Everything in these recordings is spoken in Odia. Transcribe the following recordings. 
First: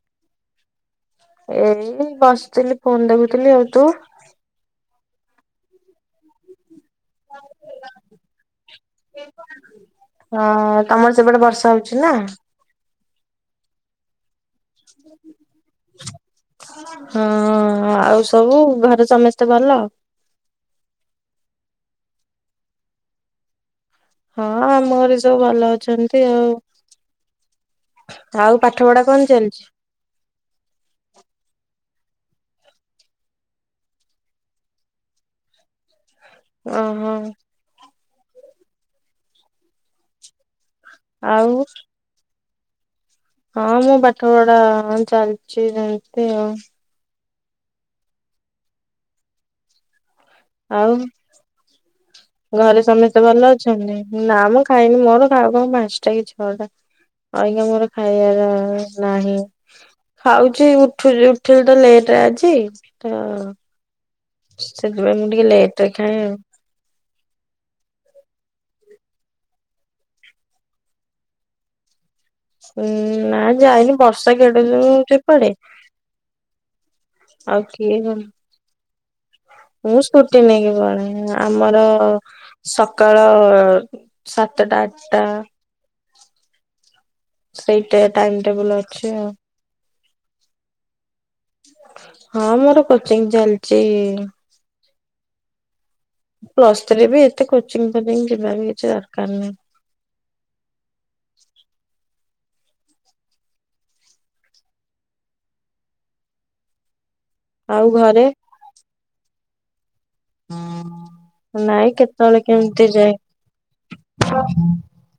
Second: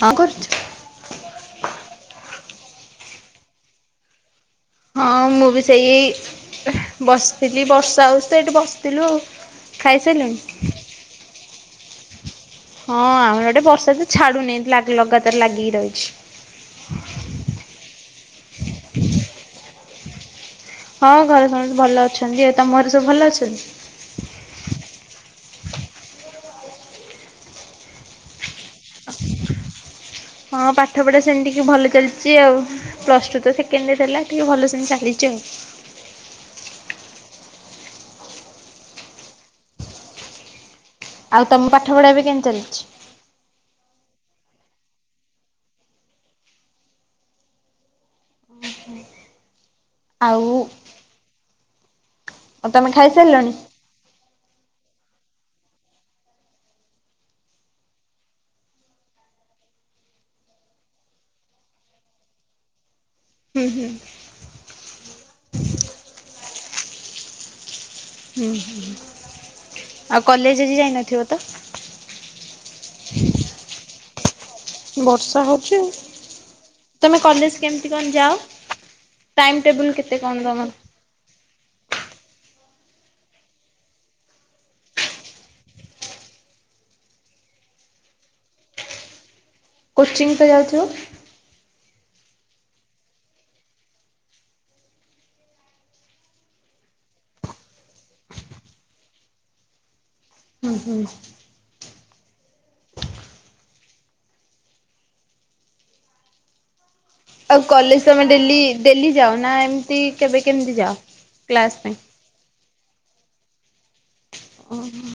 କଣ କରୁଛୁ? ଏଇ ବସିଥିଲି ଫୋନ ଦେଖୁଥିଲି ଆଉ ତୁ? ହଁ ମୁଁ ବି ସେଇ ବସିଥିଲି ବର୍ଷା ହେଉତ ଏଇଠି ବସିଥିଲୁ ଆଉ ହଁ ଖାଇସାରିଲଣି? ତମର ସେପଟେ ବର୍ଷା ହଉଛି ନା? ହଁ ଆମର ଆଡେ ବର୍ଷା ତ ଛାଡୁନହିଁ ଲଗାତାର ଲାଗିକି ରହିଛି। ହଁ ଆଉ ସବୁ ଘରେ ସମସ୍ତେ ଭଲ? ହଁ ଘରେ ସମସ୍ତେ ଭଲ ଅଛନ୍ତି ତମ ଘରେ ସବୁ ଭଲ ଅଛନ୍ତି? ହଁ ଆମ ଘରେ ସବୁ ଭଲ ଅଛନ୍ତି ଆଉ। ଆଉ ପାଠ ପଢା କଣ ଚାଲିଛି? ହଁ ପାଠ ପଢା ସେମିତିଟିକେ ଭଲ ଚାଲିଛି ଆଉ। ପ୍ଲସ ଟୁ ତ ସେଣ୍ଡ ହେଲା ଟିକେ ଭଲ ଚାଲିଚ। ଓ ହୋ। ଆଉ ତମ ପାଠ ପଢା ଏବେ କେିତି ଚାଲିଚି। ହଁ ମୁଁ ପାଠପଡା ଚାଲିଛି ଯେମିତି ଆଉ। ଆଉ। ଆଉ ଘରେ ତମେ ସମସ୍ତେ ଭଲ ଖାଇସାରିଲଣି? ଅଛନ୍ତି? ନା ମୁଁ ଖାଇନି ମୋର ଖାଉ ଖାଉ ପାଞ୍ଚଟା କି ଛଅ ଟା। ଆଜ୍ଞା ମୋର ଖାଇବାର ଅଭ୍ୟସ ନାହିଁ। ଖାଉଛି ଉଠୁଚି ଉଠିଵାଟା ଲେଟ୍ ଆଜି ଖାଇବା। ଉଁ ହୁଁ। ସେଥିପାଇଁ ମୁଁ ଟିକେ ଲେଟ ରେ ଖାଏ ଆଉ। ହୁଁ ହୁଁ। ଆଉ କଲେଜ ଜି ଯାଇ ନଥିବ ତ। ସେ ନା ଯାଇନି ବର୍ଷା କେଡୁ ଯ ବର୍ଷା ସେପଡେ ହଉଛି ଆଉ। ତମେ କଲେଜ ଆଉ କେମିତି କିଏ କଣ କ ଯାଅ? ଟାଇମ ଟେବୁଲ ମୁଁ କେତେ ସ୍କୁଟି କଣ ତମର? ନେଇକି ପଳାଏ। ଆମର ସକାଳ ସାତଟା ଆଠଟା ସେଇ ଟେ ଟାଇମ ଟେବୁଲ ଅଛି ଆଉ। କୋଚିଂ ତ ଯାଉଥିବ। ହଁ ମୋର କୋଚିଂ ଚାଲିଚି ପ୍ଲସ୍ ଥ୍ରୀ ବି ଏତେ କୋଚିଂ ଫୋଚିଂ ଯିବା ର କିଛି ଦରକାର ନାହିଁ। ହୁଁ ହୁଁ। ଆଉ କଲେଜ ତମେ ଡେଲି ଡେଲି ଯାଅ ନା ଏମତି କେବେ କେମିତି ଯାଅ କ୍ଲାସ ପାଇଁ। କେତଳେ କେମିତି ଯାଏ। ଓହୋ।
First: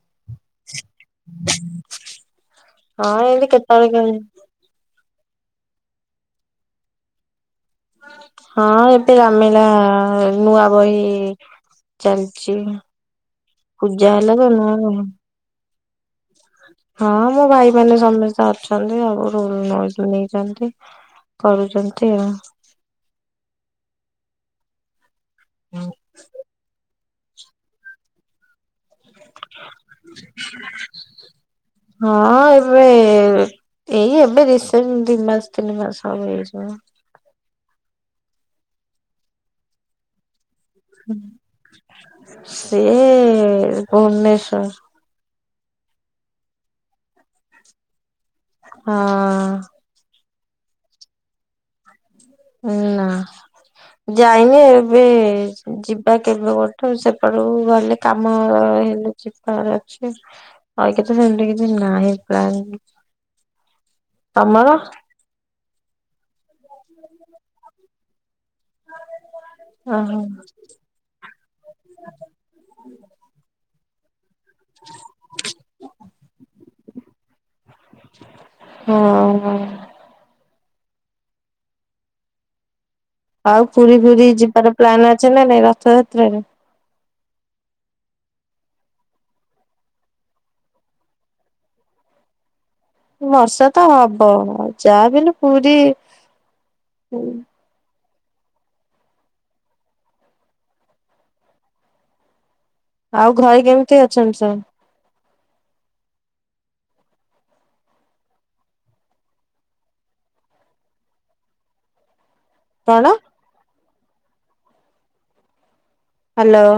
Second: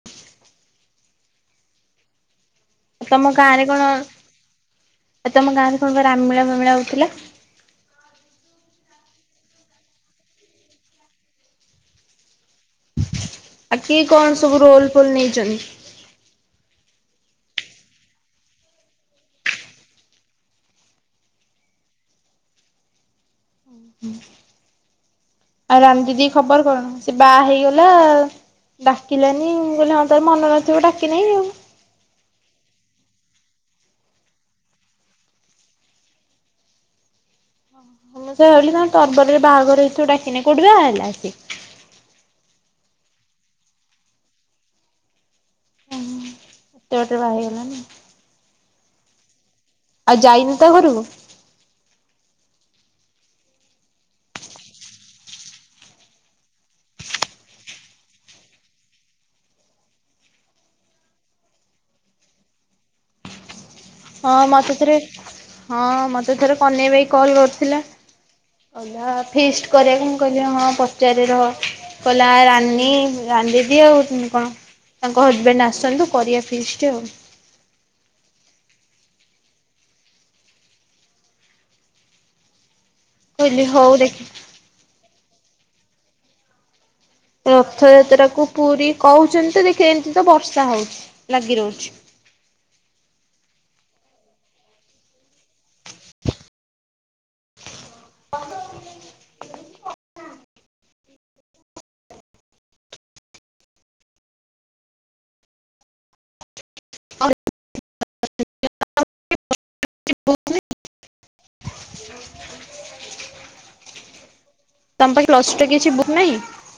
[inaudible] ହଁ ତମ ଏମତି କେତେବେଳେ କେମୀ ଆ ତମ ଗାଁରେ କଣ ରାମିଳା ଫାମିଳା ହଉଥିଲା। ହଁ ଏବେ ରାମିଲା ନୂଆ ବହି ଚାଲିଚ ଆଉ କିଏ ପୂଜା କଣ ହେଲା ବା ସବୁ ନୁଆ ବହି। [inaudible] ହଁ ମୋ ଭାଇ ମାନ ସମସ୍ତେ ଅଛନ୍ତି ଆଉ ରୁମ୍ ନୋଉ ନେଇଛନ୍ତି। କରୁଚନ୍ତି ଆଉ। ହୁଁ। ଆଉ ରାନ୍ ଦିଦି ଖବର କଣ ସେ ବାହା ହେଇଗଲା? ଡାକିଲାନି ମୁ କହିଲି ହଁ ତାର ମନ ନଥିବ ଡାକି ନାହିଁ ଆଉ? ହଁ ଏବେ ଏଇ ଏବେ ରିସେଣ୍ଟ ଦି ମାସ ତିନି ମାସ ସବ ଏଇଚି ମ? ମୁଁ ସେ ଭାଲି ତରତର ରେ ବାହାଘର ହେଥ ଡାକିନେ କୋଉଠି ସେ ବାଆ ହେଲା ଆସି ସେ ଭୁବନେଶ୍ଵର। ଜଟେ ବାହେଇ ଗଲା ହଁ। ଆଉ ଯାଇନୁ ତା ଘରୁକୁ। ହୁଁ ନା। ଯାଇନି ଏବେ ଯିବା କେବେ ଗୋଟେ ସେପଟକୁ ଗଲେ। କାମ ହେଲେ ଯିବାର ଅଛି। ଆଇ କେତେ ସେମିତି କିଛି ନାହିଁ ପ୍ଲାନ୍। ହଁ ତମର ମତେତେରେ ହଁ ମତେ ଥରେ କନେଇ ଭାଇ କଲ୍ କରିଥିଲା କହିଲା ଫିଷ୍ଟ କରିବାକୁ ମୁଁ ଓହୋ କହିଲେ ହଁ ପଚାରେ ରହ କଇଲା ରାନି ରାନ୍ ଦିଦି ଆଉ କଣ ତାଙ୍କ ହଜବେଣ୍ଡ ଆସନ୍ତୁ କରିବା ଫିଷ୍ଟ ଆଉ। ହଁ ହଁ। କହିଲି ଆଉ ହଉ ପୁରୀ ଦେଖି ଫୁରି ଯିବାର ପ୍ଲାନ୍ ଅଛି ନା ନାଇଁ ରଥଯାତ୍ରାରେ। ରଥଯାତ୍ରା କୁ ପୁରୀ କହୁଚନ୍ତି ତ ଦେଖ ଏମିତି ତ ବର୍ଷା ହଉଚି ଲାଗି ରହୁଚି। ବର୍ଷା ତ ହବ ଯାହା ବି ହେଲେ ପୁରୀ [inaudible] ଆଉ ଘରେ କେମିତି ଅଛନ୍ତି ସଵ୍। [unintelligible] [inaudible] କଣ ତମ ପାଖେ ପ୍ଲସଟୁ କିଛି ବହି ନାହିଁ ହ୍ୟାଲୋ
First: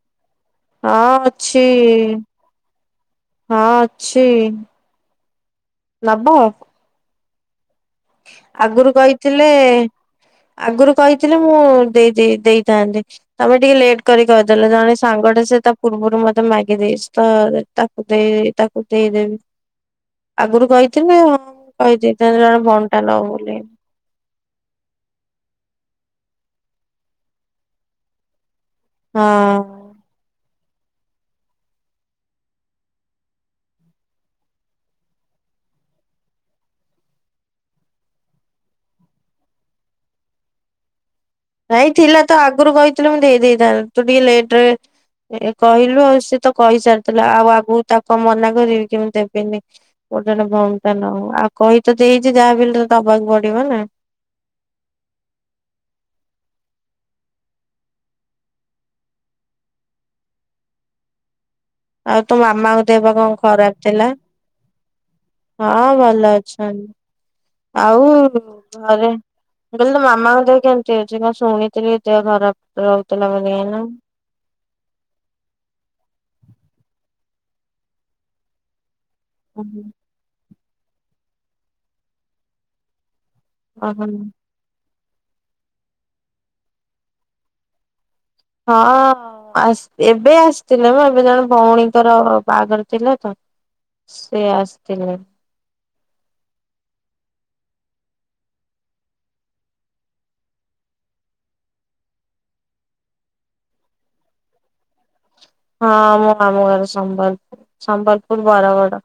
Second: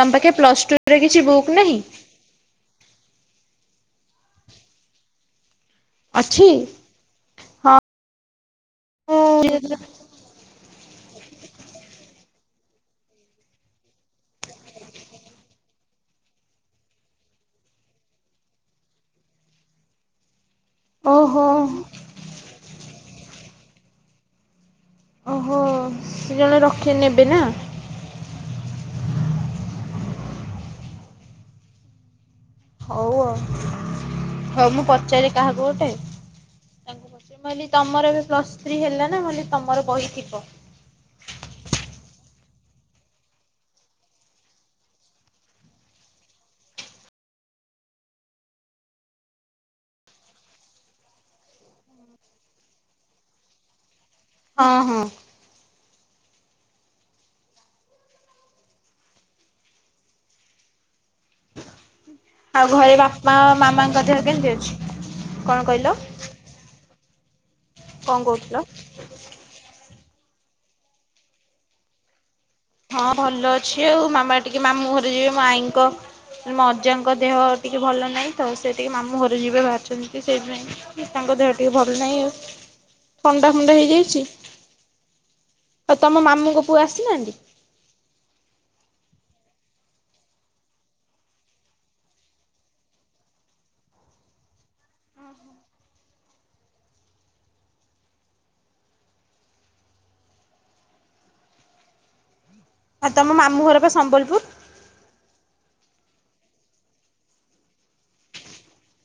ତମ ପାଖେ ପ୍ଲସ ଟୁ ହଁ ରେ କିଛି ବୁକ୍ ଅଛି। ନାହିଁ ହଁ ଅଛି ନବୁ ଅଛି ହଁ ଆଗରୁ କହିଥିଲେ ମୁଁ ଆଗରୁ କହିଥିଲେ ମୁଁ ଦେଇ ଦେଇ ଦେଇଥାନ୍ତି। ତମେ ଟିକେ ଲେଟ୍ କରି କହିଦେଲେ ଜଣେ ସାଙ୍ଗଟେ ସେ ତା ପୂର୍ବରୁ ମତେ ମାଗି ଦେଇଛି ତ। ତାକୁ ଦେଇ ତାକୁ ଦେଇଦେବି ଆଗରୁ କହି [unintelligible] ଓହୋ ଯେତେବେଳେ ଜଣେ ବଣ୍ଟା ନ ବୋଲି ଓହୋ ସେ ଜଣେ ରକ୍ଷି ନେବେ ନା ହଁ ହଉ ଆଉ ହଉ ମୁଁ ପଚାରି କାହାକୁ ଗୋଟେ। ତାଙ୍କୁ କହି ତମର ବି ପ୍ଲସ୍ ଥ୍ରୀ ହେଲା ନା ମୁଁ କହିଲି ତମର ବହି ଥିବ ନାଇ ଥିଲା ତ ଆଗରୁ କହିଥିଲ ମୁଁ ଦେଇ ଦେଇଥାନ୍ତ ତୁ ଟିକେ ଲେଟ ରେ ଏ କହିଲୁ ଆଉ ସିଏ ତ କହିସାରିଥିଲା ଆଉ ଆଗକୁ ତାକୁ ଆଉ ମନା କରିବି କି ମୁଁ ଦେବିନି। ଗୋଟେଟେ ବଣ୍ଟ ନଉ ଆଉ କହି ତ ଦେଇଛି ଯାହା ଫିଲରେ ଦବାକୁ ପଡିବ ନା ହଁ ହଁ ଆଉ ତୋ ମାମାଙ୍କ ଘରେ ଦେହ ପା ବାପା କଣ ଖରାପ ମାମାଙ୍କ ଥିଲା। ଦେହ କେମିତି ଅଛି? କଣ ହଁ କହିଲ ଭଲ ଅଛନ୍ତି। ଆଉ କଣ କହୁଥିଲ? ଘରେ ମୁ କହିଲି ତ ମାମାଙ୍କ ଦେହ କେମତି ଅଛି କଣ ଶୁଣିଥିଲି ଦେହ ଖରାପ। ହଁ ରହୁଥିଲା ଭଲ ବୋଲି ଏଇନା। ଅଛି ଆଉ ମାମା। ଟିକେ ମାମୁଁ ଘରେ ଯିବେ ମୋ ଆଈଙ୍କ ମୋ ଅଜାଙ୍କ ଦେହ ଟିକେ ଭଲ ନାହିଁ ତ ସେ ଟିକେ ମାମୁଁ ଘର କୁ ଯିବେ ଓହୋ ବାହାରିଛନ୍ତି ସେଇଥିପାଇ ତାଙ୍କ ଦେହ ଟିକେ ଭଲ ନାହିଁ ଆଉ। ଥଣ୍ଡା ଫଣ୍ଡା ହେଇଯାଇଛି। ହଁ। ଆଉ ତମ ମାମୁଙ୍କ ପୁଅ ଆସିନାହାନ୍ତି। ହଁ ଆଶ୍ ଏବେ ଆସିଥିଲେ ମୁଁ ଏବେ ଜଣେ ଭଉଣୀଙ୍କର ବାହାଘର ଥିଲା ତ। ସେ ଆସିଥିଲେ। ଆଉ ତମ ମାମୁ ଘର ବା ସମ୍ବଲପୁର। ହଁ ମୋ ମାମୁ ଘର ସମ୍ବଲପୁର ସମ୍ବଲପୁର ବରଗଡ।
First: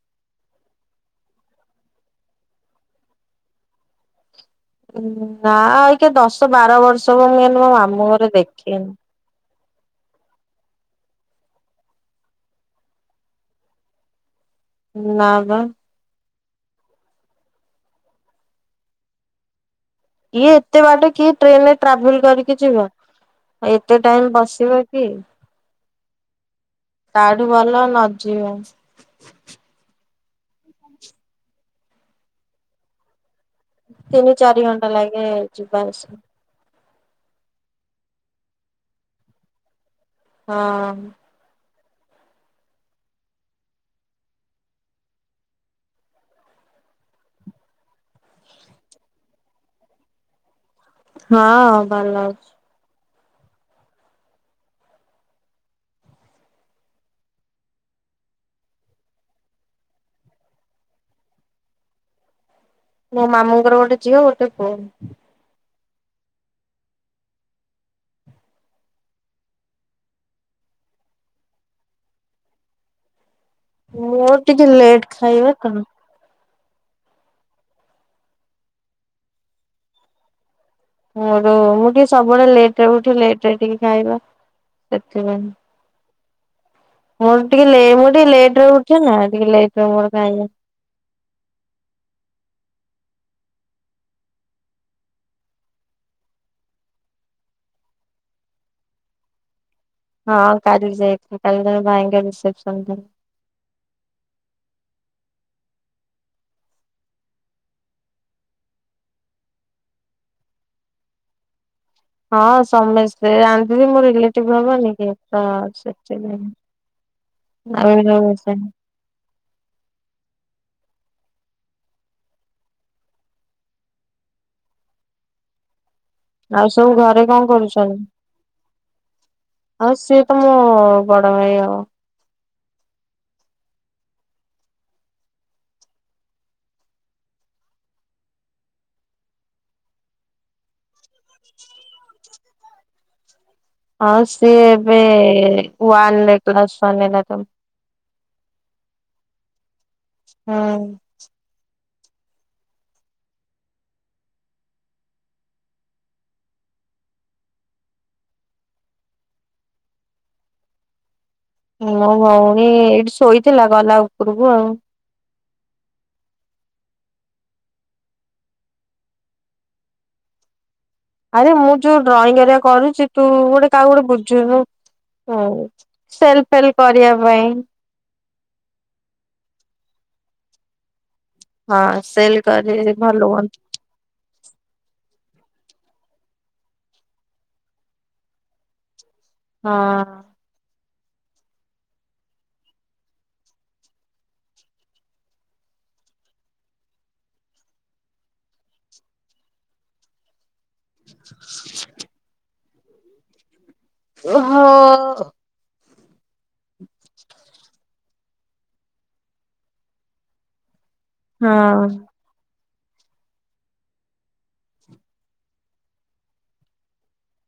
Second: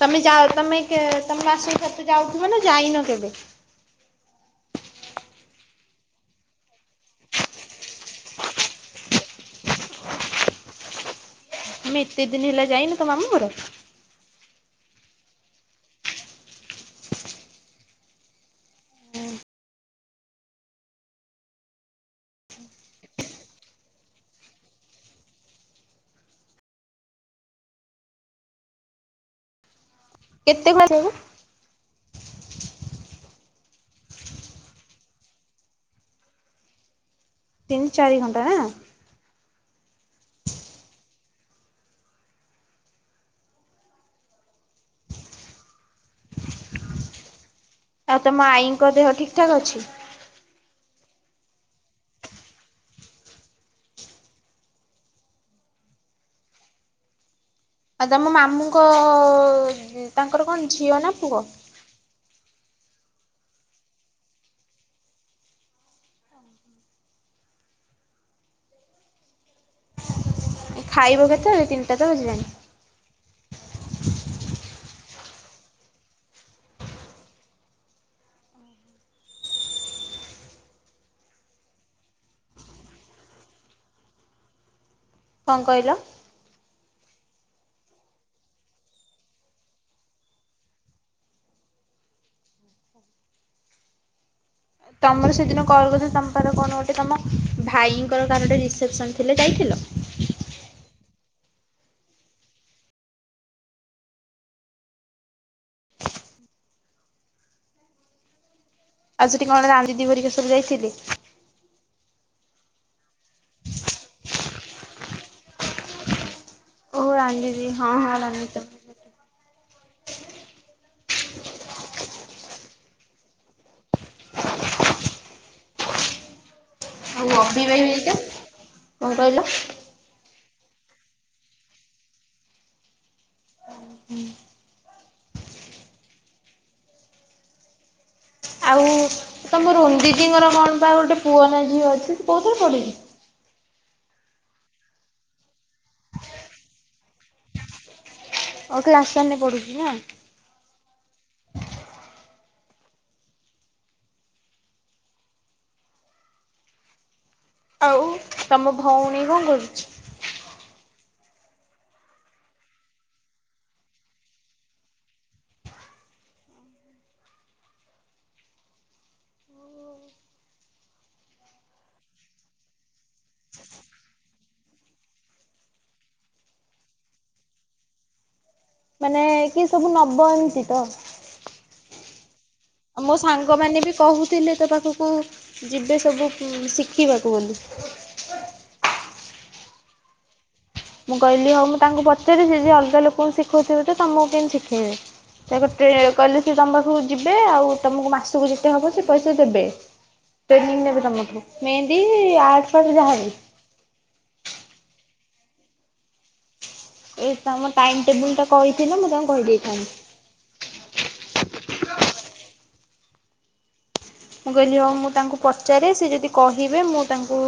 ତମେ ଯାଅ ତମେ କେ ତମ ଆସ କେତେ ଯାଉଥିବ ନା ଯାଇନ କେବେ। ନା ଆ ଆଉ କିଏ ଦଶ ବାର ବର୍ଷ ମୁ ମୁ ମୋ ମାମୁଁ ଘର ଦେଖେନି। ତମେ ଏତେ ଦିନ ହେଲା ଯାଇନ ତ ମାମୁ ଘର ନା ବା ଇଏ ଏତେ ବାଟ କିଏ ଟ୍ରେନ ରେ ଟ୍ରାଭେଲ କରିକି ଯିବ ଆ ଏତେ ଟାଇମ ବସିବ କିଏ ତାଠୁ ଭଲ ନ ଯିବା କେତେ ଖ ନେମି ତିନି ଚାରି ଘଣ୍ଟା ଲାଗେ ଯିବା ଆସିବା ତିନି ଚାରି ଘଣ୍ଟା ନା ହଁ ଆଉ ତମ ଆଈଙ୍କ ଦେହ ଠିକ୍ ଠାକ ଅଛି। ହଁ ଭଲ ଅଛି। ଆଉ ତମ ମାମୁଙ୍କ ତାଙ୍କର କଣ ଝିଅ ନା ପୁଅ। ମୋ ମାମୁଁଙ୍କର ଗୋଟେ ଝିଅ ଗୋଟେ ପୁଅ ଖାଇବ କେତେବେଳେ ତିିନିଟା ତ ବାଜିଲାଣିି। ମୋର ଟିକେ ଲେଟ୍ ଖାଇବା ତ। ମୋର ମୁଁ ଟିକେ ସବୁବେଳେ ଲେଟରେ ଉଠି ଲେଟ ରେ ଟିକେ ଖାଇବା ସେଥିପାଇଁ। କଣ କହିଲ। ମୋର ଟିକେ ଲେ ମୁଁ ଟିକେ ଲେଟରେ ଉଠେ ନା ଟିକେ ଲେଟରେ ମୋର ଖାଇବା। ତମର ସେଦିନ କଲ କରିଥିଲ ତମ ପା କଣ ଗୋଟେ ତମ ଭାଇଙ୍କର କାହାର ଗୋଟେ ରିସେପସନ ଥିଲେ ଯାଇଥିଲ। ହଁ କାଲି ଯାଇଥିଲି କାଲି ଜଣେ ଭାଇଙ୍କର ରିସେପସନ୍ ଥିଲା। ଆଉ ସେଟି କଣ ରାନ୍ ଦି ଦି ହେରିକା ସବୁ ଯାଇଥିଲେ। ହଁ ସମେସ୍ତେ ରାନୁ ଦିଦି ମୋ ରିଲେଟିଭ ହବନି କି ତ ଓହୋ ରାନୀ ଦିଦି ସେଥିଲାଗି ହଁ ଆଉ ହଁ [unintelligible] ରାନୀ ସେ ଦିଦି। [inaudible] ଆଉ ସବୁ ଘରେ ଆଉ କଣ ଅଭି ଭାଇ କରୁଚନ୍ତି? ହେରିକା କଣ କହିଲ ଆଉ ସିଏ ପା ମୋ ବଡ ଭାଇ ହବ। ହୁଁ। ଆଉ ତମ ରୁନ ଦିଦିଙ୍କର କଣ ପା ଗୋଟେ ପୁଅ ନା ଝିଅ ଅଛି ସେ କୋଉଥରେ ପଢୁଚି? ହଁ ସିଏ ଏବେ ୱାନ ରେ କ୍ଲାସ ୱାନ ରେ ହେଲା ତାର। ଓ କ୍ଲାସ ୱାନରେ ପଢୁଛି ନା। ହୁଁ। ଆଉ ତମ ଭଉଣୀ କଣ କରୁଛି? ମୋ ଭଉଣି ଏଇଠି ଶୋଇଥିଲା ଗଲା ଉପରକୁ ଆଉ। ଆରେ ମୁଁ ଯୋଉ ଡ୍ରଇଂ ହେରିକା କରୁଛି ତୁ ଗୋଟେ କାହାକୁ ଗୋଟେ ବୁଝୁନୁ ହଉ ବୁଝିବି, ସେଲ୍ ଫେଲ୍ କରିବା ପାଇଁ। ମାନେ କିଏ ସବୁ ନବ ଏମିତି ତ? ହଁ ସେଲ କରି ମୋ ଭଲ ହୁଅନ୍ତା। ସାଙ୍ଗମାନେ ବି କହୁଥିଲେ ତୋ ପାଖକୁ କୁ ଯିବେ ସବୁ ଉଁ ଶିଖିବାକୁ ବୋଲି। ହଁ। ମୁଁ କହିଲି ହଉ ମୁଁ ତାଙ୍କୁ ପଚାରେ ସେ ଯଦି ଅଲଗା ଲୋକଙ୍କୁ ଶିଖଉଥିବେ ତ ତମକୁ କେମିତି ଶିଖେଇବେ। ତାକୁ ଟ୍ରେ କହିଲେ ସେ ତୁମ ପାଖକୁ ଯିବେ, ଆଉ ତୁମକୁ ମାସକୁ ଯେତେ ହେବ ସେ ପଇସା ଦେବେ। [inaudible] ଟ୍ରେନିଂ ନେବେ ତମଠୁ ମେହେନ୍ଦି ଆଟ ଫାଟ ଯାହାବି। ଓହୋ। ଏ ତମ ଟାଇମ ଟେବୁଲ ଟା କହିଥିଲା ମୁଁ କାଙ୍କୁ କହିଦେଇଥାନ୍ତି। ହଁ। ମୁଁ କହିଲି ହଉ ମୁଁ ତାଙ୍କୁ ପଚାରେ ସେ ଯଦି କହିବେ ମୁଁ ତାଙ୍କୁ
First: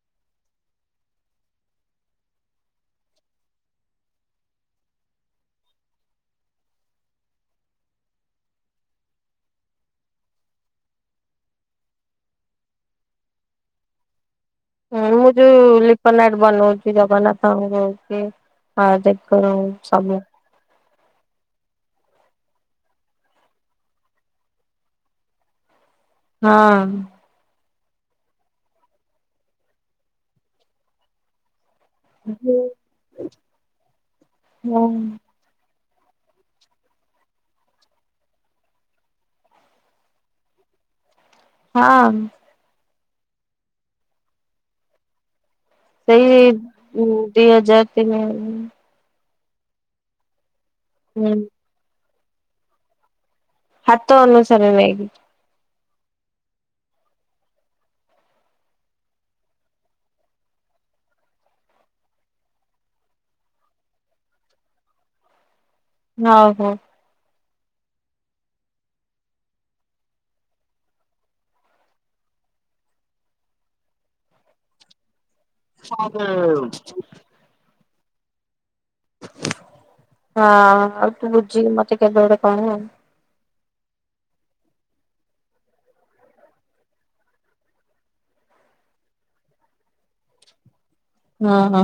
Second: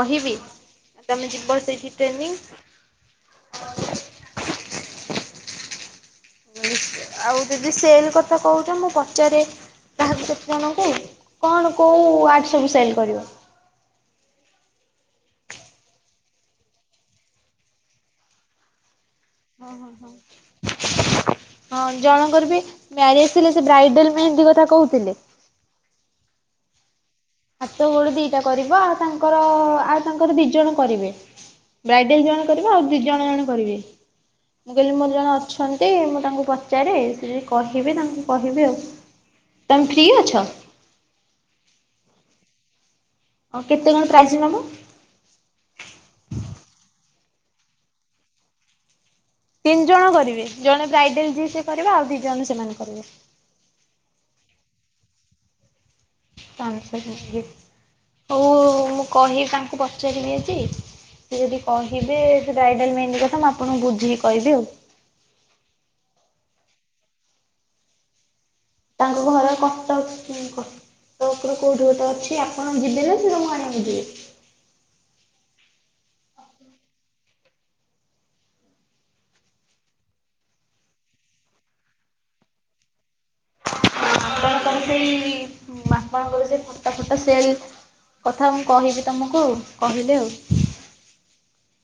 କହିବି। ତମେ ଯିବ ସେଇଠି ଟ୍ରେନିଂ। ଆଉ ଯଦି ସେଲ କଥା କହୁଛ ମୁଁ ପଚାରେ କାହାକୁ କେତେ ଜଣଙ୍କୁ କଣ କୋଉ ଆଟ ସବୁ ସେଲ୍ କରିବ। ମୁଁ ଯୋଉ ଲିପନାଟ ବନଉଛି ଜଗନ୍ନାଥ ଙ୍କ [unintelligible] ଆ ଦେକ ର ହଁ ହଁ ହଁ ସବୁ। ହଁ ଜଣଙ୍କର ବି ମ୍ୟାରେଜ ଥିଲା ସେ ବ୍ରାଇଡଲ ମେହନ୍ଦୀ କଥା କହୁଥିଲେ। ହଁ। ହାତ ଗୋଡ ଦିଟା କରିବ ଆଉ ତାଙ୍କର ଆଉ ତାଙ୍କର ଦି ଜଣ କରିବେ। ବ୍ରାଇଡାଲ ଜଣେ କରିବ ଆଉ ଦି ଜଣ ଜଣେ କରିବେ। ମୁଁ ହଁ କହିଲି ମୋର ଜଣେ ଅଛ ଅଛନ୍ତି ମୁଁ ତାଙ୍କୁ ପଚାରେ, ସେ ଯଦି କହିବେ ତାଙ୍କୁ କହିବି ଆଉ। ତମେ ଫ୍ରି ଅଛ? ହଁ। ଆଉ କେତେ କଣ ପ୍ରାଇସ୍ ନବ? ସେଇ ଉଁ ଦି ହଜାର ତିନି ହଜା ତିନି ଜଣ କରିବେ ଜଣେ ହୁଁ ବ୍ରାଇଡାଲ୍ ଯିଏ ସିଏ କରିବ ଆଉ ଦି ଜଣ ସେମାନେ କରିବେ। ହାତ ଅନୁସାରେ ନେଇକି। ହଉ ମୁଁ କହିି ତାଙ୍କୁ ପଚାରିବି ଆଜି। ସେ ଯଦି କହିବେ ସେ ବ୍ରାଇଡାଲ୍ ମେହେନ୍ଦି କଥା ମୁଁ ଆପଣଙ୍କୁ ବୁଝିକି କହିବି ଆଉ। ନ ହୋଉ। ତାଙ୍କ ଘର କଟକ ଲିଙ୍କୋ। ତକରୁ କୋଉଠି ଗୋଟେ ଅଛି ଆପଣ ଯିବେ ନାଁ ସେ ତମୁକୁ ଆଣିବାକୁ ଯିବେ? ହଁ ଯେ [unintelligible] ହଁ ଆଉ ତୁ ବୁଝିକି ମତେ କେବେ ଗୋଟେ କହ। ଆଉ କଣ ତମେ ସେଇ ଆପଣଙ୍କର ସେ ଫଟା ଫଟା ସେଲ୍ କଥା ମୁଁ କହିବି ତମୁକୁ ଆଉ କହିଲେ ଆଉ। ହଁ ହଁ।